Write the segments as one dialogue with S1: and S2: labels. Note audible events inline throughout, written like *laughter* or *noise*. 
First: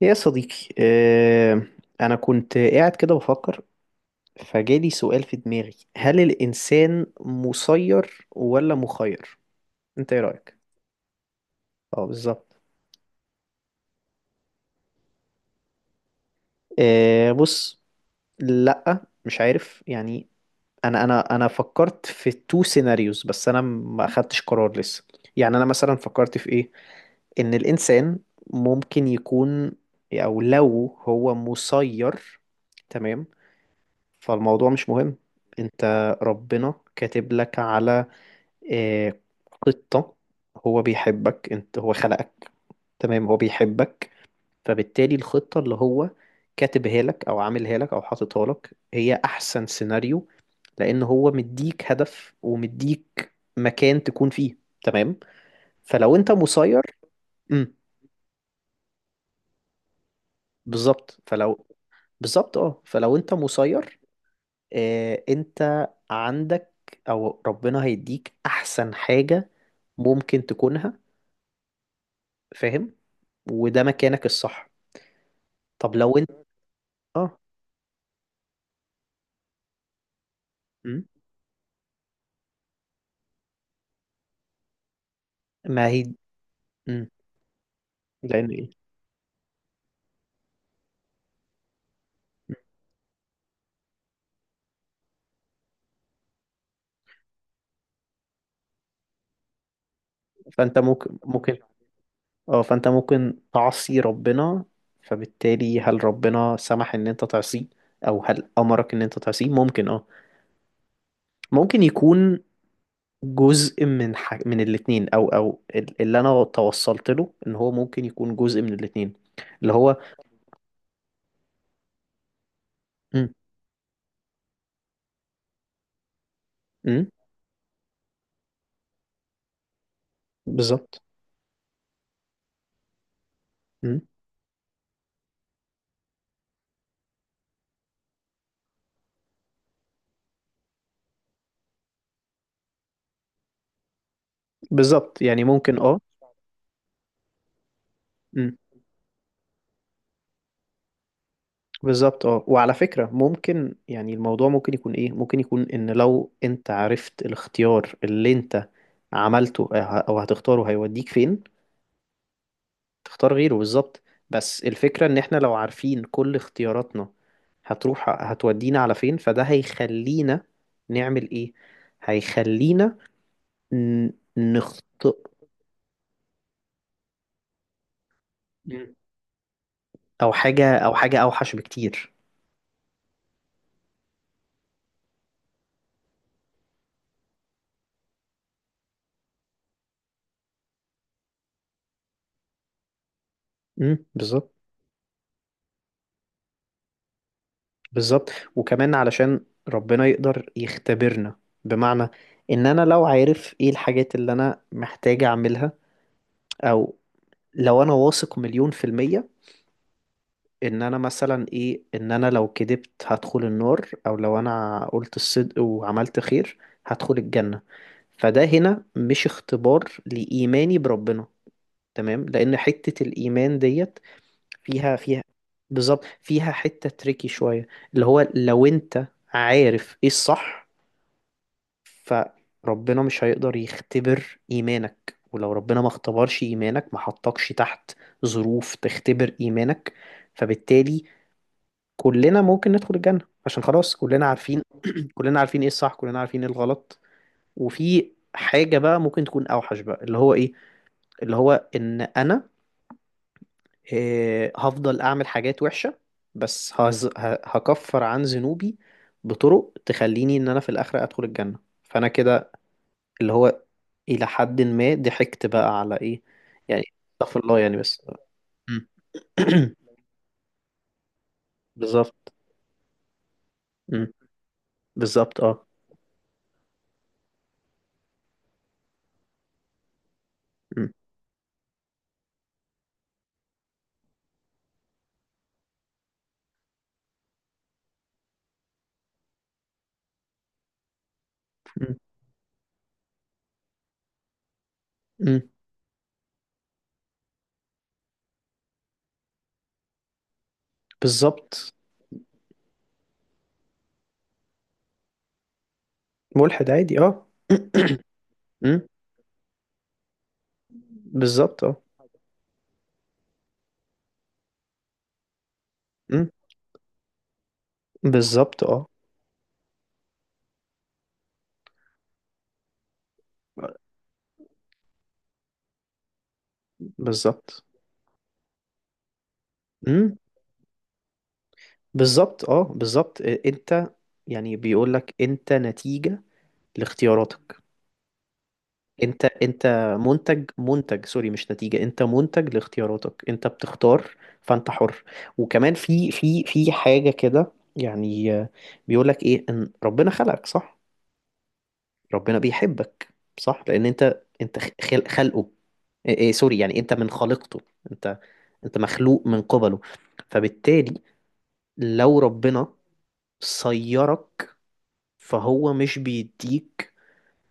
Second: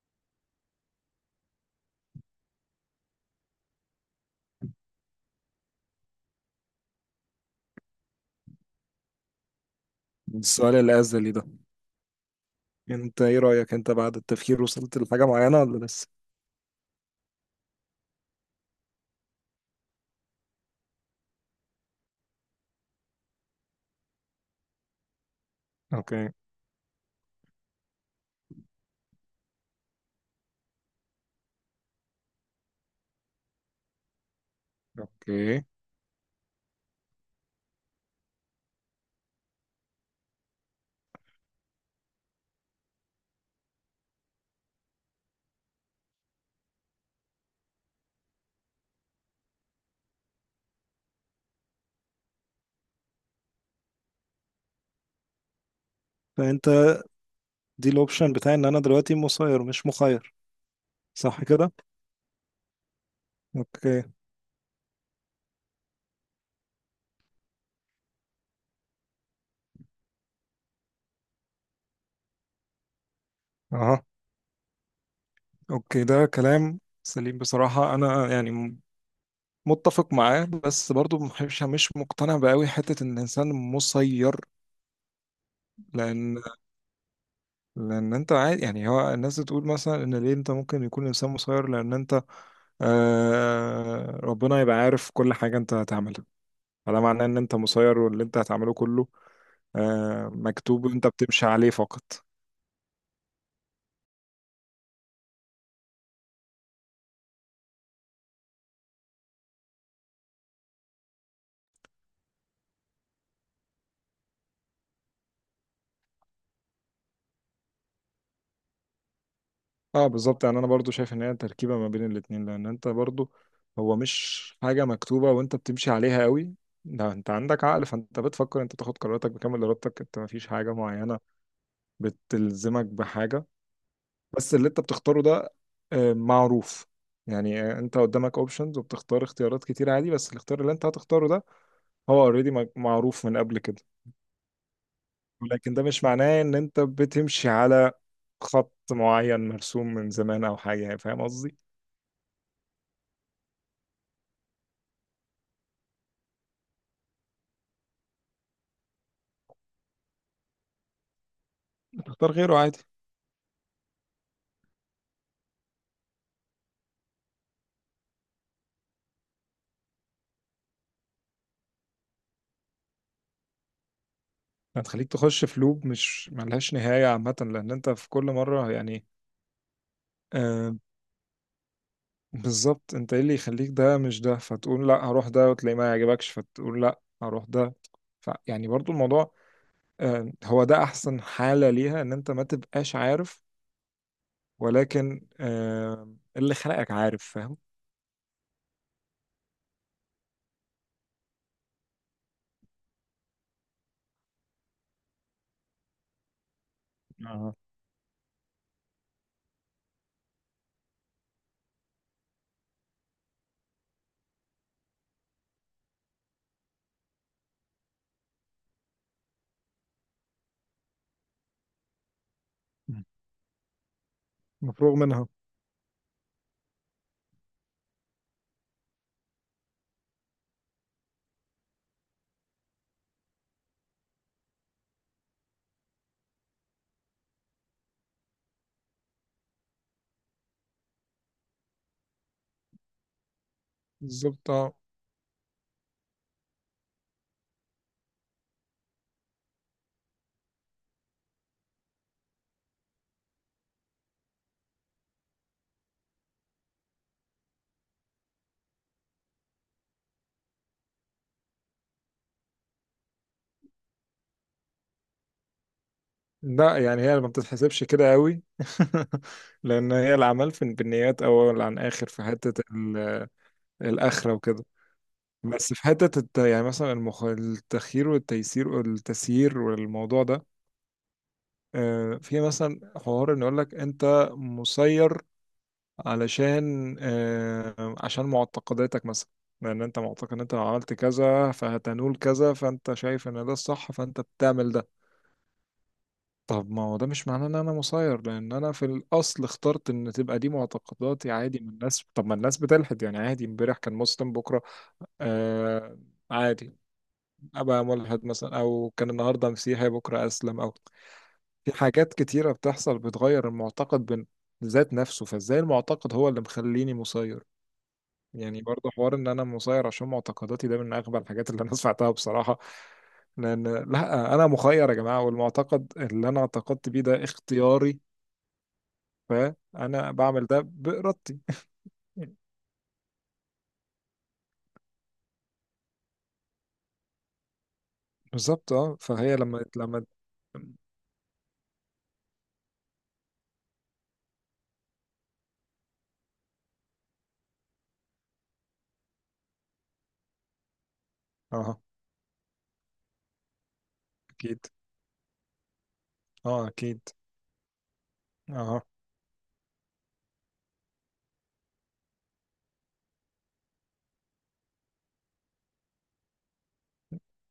S1: يا صديقي أنا كنت قاعد كده بفكر فجالي سؤال في دماغي، هل الإنسان مسير ولا مخير؟ أنت إيه رأيك؟
S2: السؤال الأزلي ده.
S1: أه بالظبط.
S2: انت ايه رأيك؟ انت بعد التفكير وصلت لحاجة معينة ولا لسه؟
S1: بص، لأ مش عارف يعني. أنا فكرت في تو سيناريوز، بس أنا ما أخدتش قرار لسه. يعني أنا مثلا
S2: اوكي،
S1: فكرت في إيه؟ إن الإنسان ممكن يكون، أو لو هو مسير، تمام، فالموضوع مش مهم.
S2: اوكي.
S1: انت ربنا كاتب لك على، آه، خطة. هو بيحبك، انت هو خلقك، تمام، هو بيحبك، فبالتالي الخطة اللي هو كاتبها لك او عاملها لك او حاططها لك هي احسن سيناريو، لان هو مديك هدف ومديك مكان تكون فيه، تمام. فلو انت
S2: فانت
S1: مسير، امم
S2: دي الاوبشن بتاعي ان انا دلوقتي مسير مش مخير،
S1: بالظبط،
S2: صح
S1: فلو،
S2: كده؟
S1: بالظبط اه، فلو انت مسير،
S2: اوكي.
S1: انت عندك، او ربنا هيديك احسن حاجة ممكن تكونها، فاهم، وده
S2: اها.
S1: مكانك الصح. طب
S2: اوكي،
S1: لو
S2: ده
S1: انت
S2: كلام
S1: اه.
S2: سليم بصراحة. انا يعني متفق معاه، بس
S1: مم.
S2: برضو مش مقتنع بقوي حتة ان الانسان مسير.
S1: ما هي.
S2: لان
S1: مم.
S2: لان انت
S1: لان
S2: عادي،
S1: ايه.
S2: يعني هو الناس بتقول مثلا ان ليه انت ممكن يكون الانسان مسير، لان انت
S1: مم.
S2: آه ربنا يبقى عارف كل حاجة انت هتعملها، فده معناه ان انت مسير، واللي انت هتعمله كله
S1: فانت
S2: مكتوب وانت
S1: ممكن
S2: بتمشي
S1: ممكن
S2: عليه فقط.
S1: اه، فانت ممكن تعصي ربنا، فبالتالي هل ربنا سمح ان انت تعصيه او هل امرك ان انت تعصيه؟ ممكن اه، ممكن يكون من الاتنين، او اللي انا توصلت له ان هو ممكن يكون جزء من الاتنين اللي هو.
S2: اه بالظبط، يعني انا برضو شايف ان هي تركيبة ما بين الاتنين، لان انت برضو
S1: مم.
S2: هو مش حاجة مكتوبة وانت بتمشي عليها قوي.
S1: مم.
S2: ده انت عندك عقل، فانت بتفكر، انت تاخد قراراتك بكامل ارادتك، انت ما فيش حاجة
S1: بالظبط.
S2: معينة بتلزمك بحاجة.
S1: مم.
S2: بس اللي انت بتختاره ده معروف. يعني انت قدامك اوبشنز وبتختار اختيارات كتير عادي، بس الاختيار اللي انت هتختاره ده هو اوريدي معروف من قبل كده.
S1: بالظبط يعني
S2: لكن
S1: ممكن
S2: ده
S1: اه.
S2: مش معناه ان انت بتمشي على
S1: مم.
S2: خط معين مرسوم من زمان او حاجه، يعني فاهم قصدي.
S1: بالظبط اه، وعلى فكرة ممكن، يعني الموضوع ممكن يكون ايه، ممكن يكون ان لو انت عرفت الاختيار اللي انت عملته او هتختاره هيوديك فين،
S2: تختار غيره عادي.
S1: تختار غيره بالظبط. بس الفكرة ان احنا لو عارفين كل اختياراتنا هتروح هتودينا على فين، فده هيخلينا نعمل ايه، هيخلينا ن-
S2: هتخليك
S1: نخطئ.
S2: تخش في لوب مش ملهاش نهايه عامه، لان انت في كل مره،
S1: مم.
S2: يعني
S1: او
S2: آه
S1: حاجة، او حاجة اوحش بكتير.
S2: بالظبط. انت ايه اللي يخليك ده مش ده، فتقول لا هروح ده، وتلاقي ما يعجبكش فتقول لا هروح ده. ف يعني برضو الموضوع آه هو ده احسن حاله ليها، ان انت ما تبقاش عارف،
S1: مم. بالظبط.
S2: ولكن آه اللي خلقك عارف، فاهم.
S1: بالظبط، وكمان علشان ربنا يقدر يختبرنا، بمعنى ان انا لو عارف ايه الحاجات اللي انا محتاج اعملها، او
S2: اه،
S1: لو انا واثق 100% ان انا مثلا ايه، ان انا لو كدبت هدخل النار، او لو انا قلت الصدق وعملت خير هدخل الجنة، فده هنا مش اختبار لإيماني بربنا، تمام، لأن حتة الإيمان ديت فيها
S2: مفروغ
S1: فيها
S2: منها.
S1: بالظبط، فيها حتة تريكي شوية، اللي هو لو أنت عارف إيه الصح، فربنا مش هيقدر يختبر إيمانك، ولو ربنا ما اختبرش إيمانك ما حطكش تحت ظروف تختبر إيمانك، فبالتالي كلنا ممكن ندخل الجنة، عشان خلاص كلنا
S2: بالظبط
S1: عارفين،
S2: آه.
S1: كلنا عارفين ايه الصح، كلنا عارفين ايه الغلط. وفي حاجة بقى ممكن تكون أوحش بقى، اللي هو ايه، اللي هو إن أنا هفضل أعمل حاجات وحشة، بس هكفر عن ذنوبي بطرق تخليني إن أنا في الآخرة أدخل الجنة، فأنا كده اللي هو إلى حد ما ضحكت بقى على إيه.
S2: لا،
S1: يعني
S2: يعني هي ما
S1: استغفر الله يعني،
S2: بتتحسبش
S1: بس.
S2: كده قوي
S1: مم.
S2: *laughs*
S1: *clears throat*
S2: لان هي العمل في بالنيات، اول عن اخر في
S1: بالظبط.
S2: حته
S1: مم.
S2: الاخره وكده.
S1: بالظبط اه.
S2: بس في حته يعني مثلا التخيير والتيسير والتسيير والموضوع ده
S1: مم.
S2: في مثلا حوار ان يقول لك انت مسير، علشان عشان معتقداتك مثلا، لان انت معتقد ان انت لو عملت كذا
S1: مم.
S2: فهتنول كذا، فانت شايف ان ده الصح فانت بتعمل ده.
S1: مم.
S2: طب ما هو ده مش معناه ان انا مسير، لان انا في الاصل اخترت ان تبقى دي معتقداتي عادي من
S1: بالظبط.
S2: الناس، طب ما الناس بتلحد يعني عادي، امبارح كان مسلم بكره آه
S1: ملحد
S2: عادي
S1: عادي اه.
S2: ابقى
S1: *clears throat*
S2: ملحد مثلا،
S1: مم.
S2: او كان النهارده مسيحي بكره اسلم، او
S1: بالظبط
S2: في
S1: اه.
S2: حاجات كتيره بتحصل بتغير المعتقد ذات نفسه، فازاي المعتقد هو
S1: مم.
S2: اللي مخليني مسير؟ يعني
S1: بالظبط اه.
S2: برضه حوار ان انا مسير عشان معتقداتي ده من اغبى الحاجات اللي انا سمعتها بصراحه. لان لا، انا مخير يا جماعه، والمعتقد اللي انا اعتقدت بيه ده
S1: بالظبط.
S2: اختياري، فانا
S1: مم.
S2: بعمل ده بارادتي. *laughs*
S1: بالظبط اه، بالظبط إيه، انت، يعني بيقول لك انت نتيجة لاختياراتك،
S2: بالظبط اه.
S1: انت
S2: فهي لما
S1: انت
S2: لما
S1: منتج، منتج سوري، مش نتيجة، انت منتج لاختياراتك، انت بتختار فانت حر. وكمان في حاجة كده يعني، بيقولك ايه، ان ربنا خلقك صح،
S2: اه
S1: ربنا بيحبك صح، لان انت
S2: اكيد.
S1: خلقه، إيه إيه سوري
S2: اه
S1: يعني، انت
S2: اكيد.
S1: من خالقته، انت، انت
S2: اه
S1: مخلوق من قبله، فبالتالي لو ربنا صيرك فهو مش بيديك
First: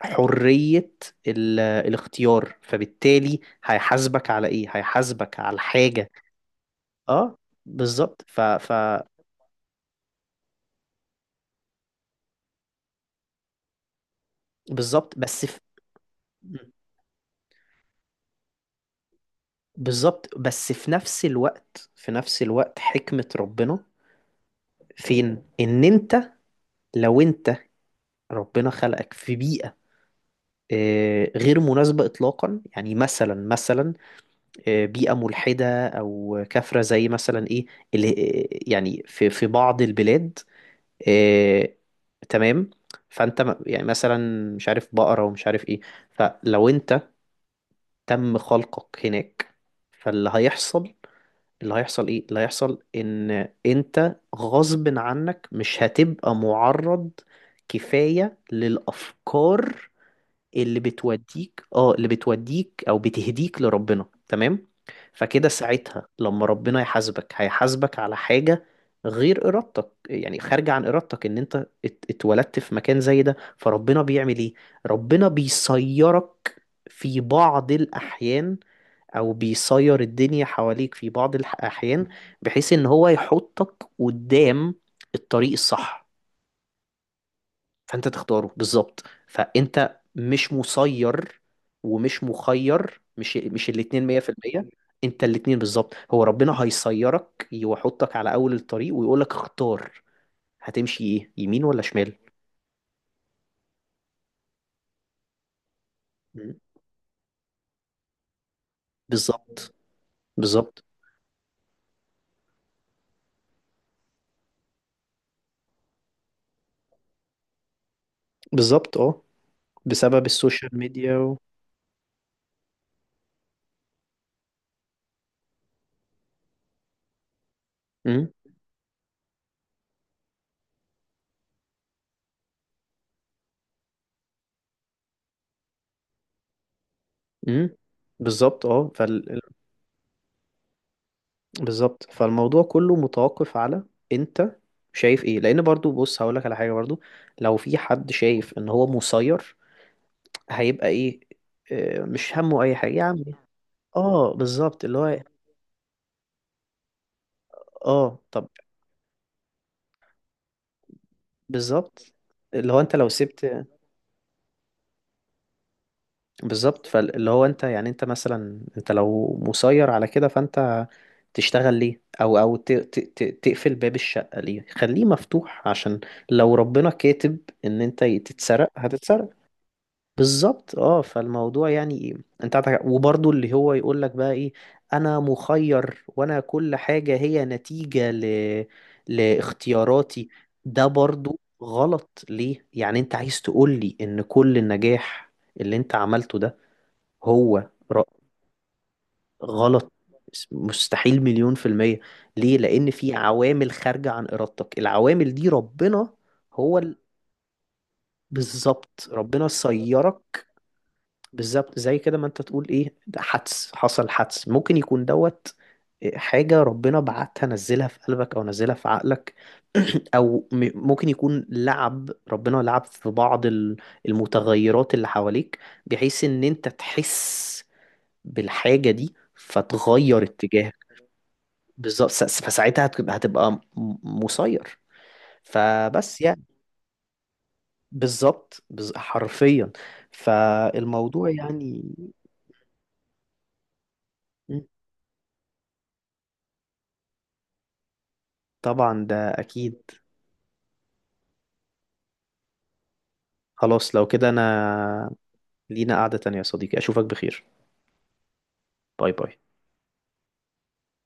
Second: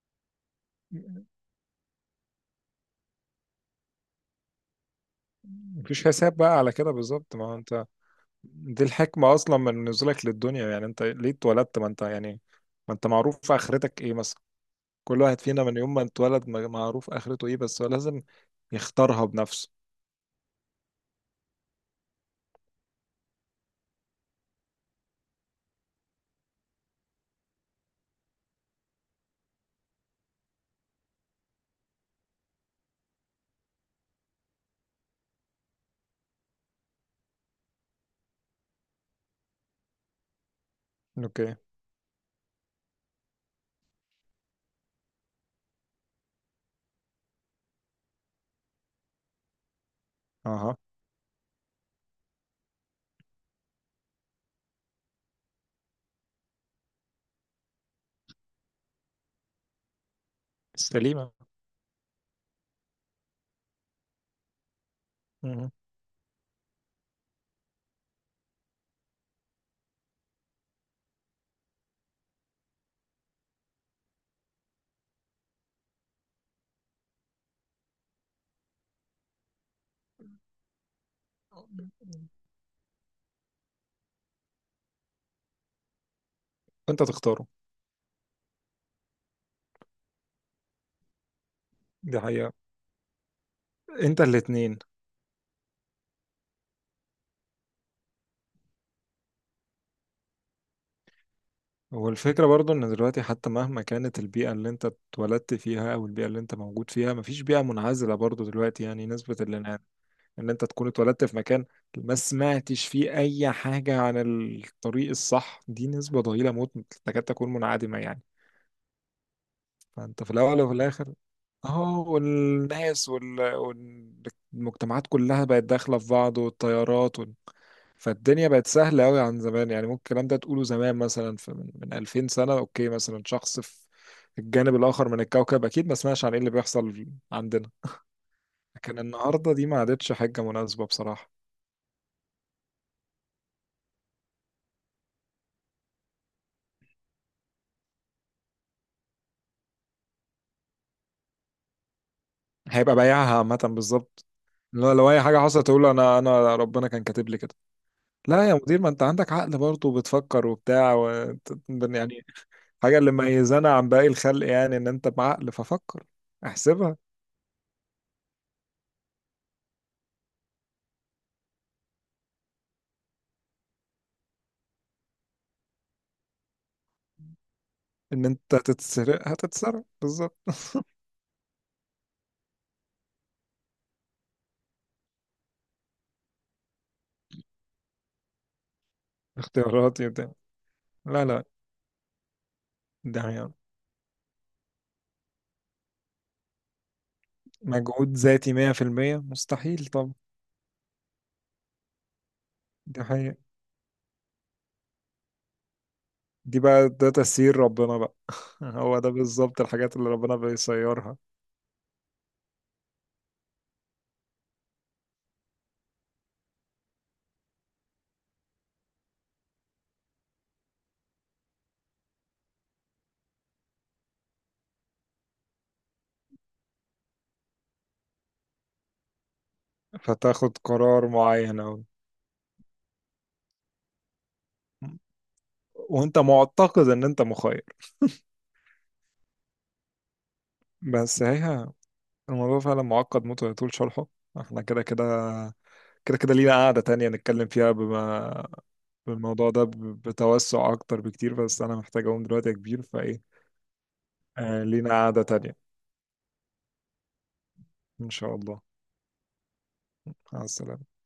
S1: حرية الاختيار، فبالتالي هيحاسبك على ايه، هيحاسبك على
S2: مفيش
S1: حاجة.
S2: حساب بقى على كده، بالظبط
S1: اه
S2: ما هو انت
S1: بالظبط ف
S2: دي الحكمة اصلا من نزولك للدنيا، يعني انت ليه اتولدت، ما انت يعني ما انت معروف اخرتك ايه مثلا.
S1: بالظبط،
S2: كل واحد
S1: بس في،
S2: فينا من يوم ما اتولد معروف اخرته ايه، بس هو لازم يختارها بنفسه.
S1: بالظبط بس في نفس الوقت، في نفس الوقت حكمة ربنا فين، ان انت، لو انت، ربنا خلقك في بيئة غير مناسبة إطلاقا، يعني مثلا مثلا، بيئة ملحدة أو كافرة، زي مثلا إيه اللي، يعني في في بعض البلاد
S2: اوكي.
S1: إيه، تمام. يعني مثلا مش عارف بقرة ومش عارف ايه، فلو انت تم خلقك هناك، فاللي
S2: اها.
S1: هيحصل، اللي هيحصل ايه، اللي هيحصل ان انت غصب عنك مش هتبقى معرض كفاية للأفكار
S2: سليمة.
S1: اللي بتوديك او بتهديك لربنا، تمام. فكده
S2: مهم.
S1: ساعتها لما ربنا يحاسبك هيحاسبك على حاجة غير إرادتك، يعني خارجة عن إرادتك، إن أنت اتولدت في مكان زي ده، فربنا بيعمل إيه؟ ربنا بيصيرك في بعض الأحيان، أو بيصير الدنيا حواليك في بعض الأحيان، بحيث إن هو يحطك قدام الطريق الصح،
S2: انت تختاره.
S1: فانت تختاره، بالظبط، فانت مش مسير
S2: دي
S1: ومش
S2: حقيقة،
S1: مخير، مش الاتنين
S2: انت
S1: 100%،
S2: الاتنين.
S1: انت الاتنين بالظبط، هو ربنا هيسيرك ويحطك على اول الطريق ويقولك اختار، هتمشي ايه، يمين ولا شمال.
S2: والفكرة برضو ان دلوقتي حتى مهما كانت البيئة اللي انت اتولدت فيها او البيئة اللي
S1: م.
S2: انت موجود فيها، مفيش بيئة منعزلة برضو دلوقتي، يعني نسبة
S1: بالظبط.
S2: الانعزال ان انت
S1: بالظبط.
S2: تكون اتولدت في مكان ما سمعتش فيه اي حاجة عن الطريق الصح دي نسبة ضئيلة موت، تكاد تكون منعدمة يعني.
S1: بالظبط اه،
S2: فانت
S1: بسبب
S2: في الاول وفي
S1: السوشيال
S2: الاخر
S1: ميديا و...
S2: اه، والناس والمجتمعات كلها بقت داخلة في بعض، والطيارات
S1: م.
S2: فالدنيا بقت سهلة أوي عن زمان. يعني ممكن الكلام ده تقوله زمان مثلا في من 2000 سنة. أوكي مثلا شخص في الجانب الآخر من الكوكب أكيد ما سمعش عن إيه اللي بيحصل
S1: م.
S2: عندنا،
S1: بالظبط اه
S2: لكن النهاردة دي ما عادتش حاجة مناسبة بصراحة.
S1: بالظبط، فالموضوع كله متوقف على انت شايف ايه، لان برضو بص هقولك على حاجة برضو، لو في حد شايف ان هو مسير هيبقى ايه، مش همه اي حاجه
S2: هيبقى
S1: يا عم.
S2: بايعها عامة بالظبط.
S1: اه بالظبط
S2: لو
S1: اللي
S2: لو
S1: هو،
S2: أي حاجة حصلت تقول أنا ربنا كان كاتب لي كده.
S1: اه طب،
S2: لا يا مدير، ما أنت عندك عقل برضه وبتفكر وبتاع و...
S1: بالظبط
S2: يعني
S1: اللي هو انت
S2: حاجة
S1: لو
S2: اللي
S1: سبت،
S2: ميزانا عن باقي الخلق، يعني إن أنت بعقل ففكر
S1: بالظبط،
S2: احسبها.
S1: فاللي هو انت يعني، انت مثلا انت لو مسير على كده، فانت تشتغل ليه، او او تقفل باب الشقه ليه، خليه مفتوح، عشان لو ربنا كاتب ان انت
S2: إن أنت
S1: تتسرق
S2: هتتسرق
S1: هتتسرق.
S2: هتتسرق بالظبط.
S1: بالظبط اه، فالموضوع يعني ايه، انت عندك، وبرضه اللي هو يقول لك بقى ايه، انا مخير وانا كل حاجة هي نتيجة ل...
S2: اختياراتي
S1: لاختياراتي،
S2: وبتاع.
S1: ده
S2: لا،
S1: برضه
S2: لا،
S1: غلط ليه، يعني انت
S2: دي
S1: عايز
S2: حقيقة،
S1: تقول لي ان كل النجاح اللي انت عملته ده هو
S2: مجهود ذاتي 100%. مستحيل
S1: غلط،
S2: طبعا.
S1: مستحيل 100%، ليه، لان
S2: دي
S1: في
S2: حقيقة.
S1: عوامل خارجة عن ارادتك، العوامل دي ربنا
S2: دي
S1: هو
S2: بقى
S1: ال...
S2: ده تسيير ربنا بقى. *laughs* هو
S1: بالظبط
S2: ده
S1: ربنا
S2: بالظبط الحاجات اللي ربنا
S1: سيرك،
S2: بيسيرها.
S1: بالظبط، زي كده ما انت تقول ايه، ده حدث حصل، حدث ممكن يكون دوت حاجة ربنا بعتها نزلها في قلبك او نزلها في عقلك، *clears throat* او ممكن يكون لعب، ربنا لعب في بعض المتغيرات اللي حواليك، بحيث ان انت تحس بالحاجة دي فتغير
S2: فتاخد
S1: اتجاهك،
S2: قرار معين، أو
S1: بالظبط فساعتها هتبقى، مسير،
S2: وانت
S1: فبس يعني
S2: معتقد ان انت مخير.
S1: بالظبط حرفيا،
S2: بس
S1: فالموضوع
S2: هي
S1: يعني.
S2: الموضوع فعلا معقد موت ويطول شرحه، احنا كده كده لينا قاعدة تانية نتكلم فيها بما
S1: طبعا ده
S2: بالموضوع ده
S1: اكيد.
S2: بتوسع اكتر بكتير. بس انا محتاج اقوم دلوقتي يا كبير، فايه
S1: خلاص لو كده
S2: آه لينا
S1: انا،
S2: قاعدة تانية.
S1: لينا قعدة تانية يا صديقي، اشوفك بخير،
S2: ان شاء الله،
S1: باي باي.
S2: مع السلامة.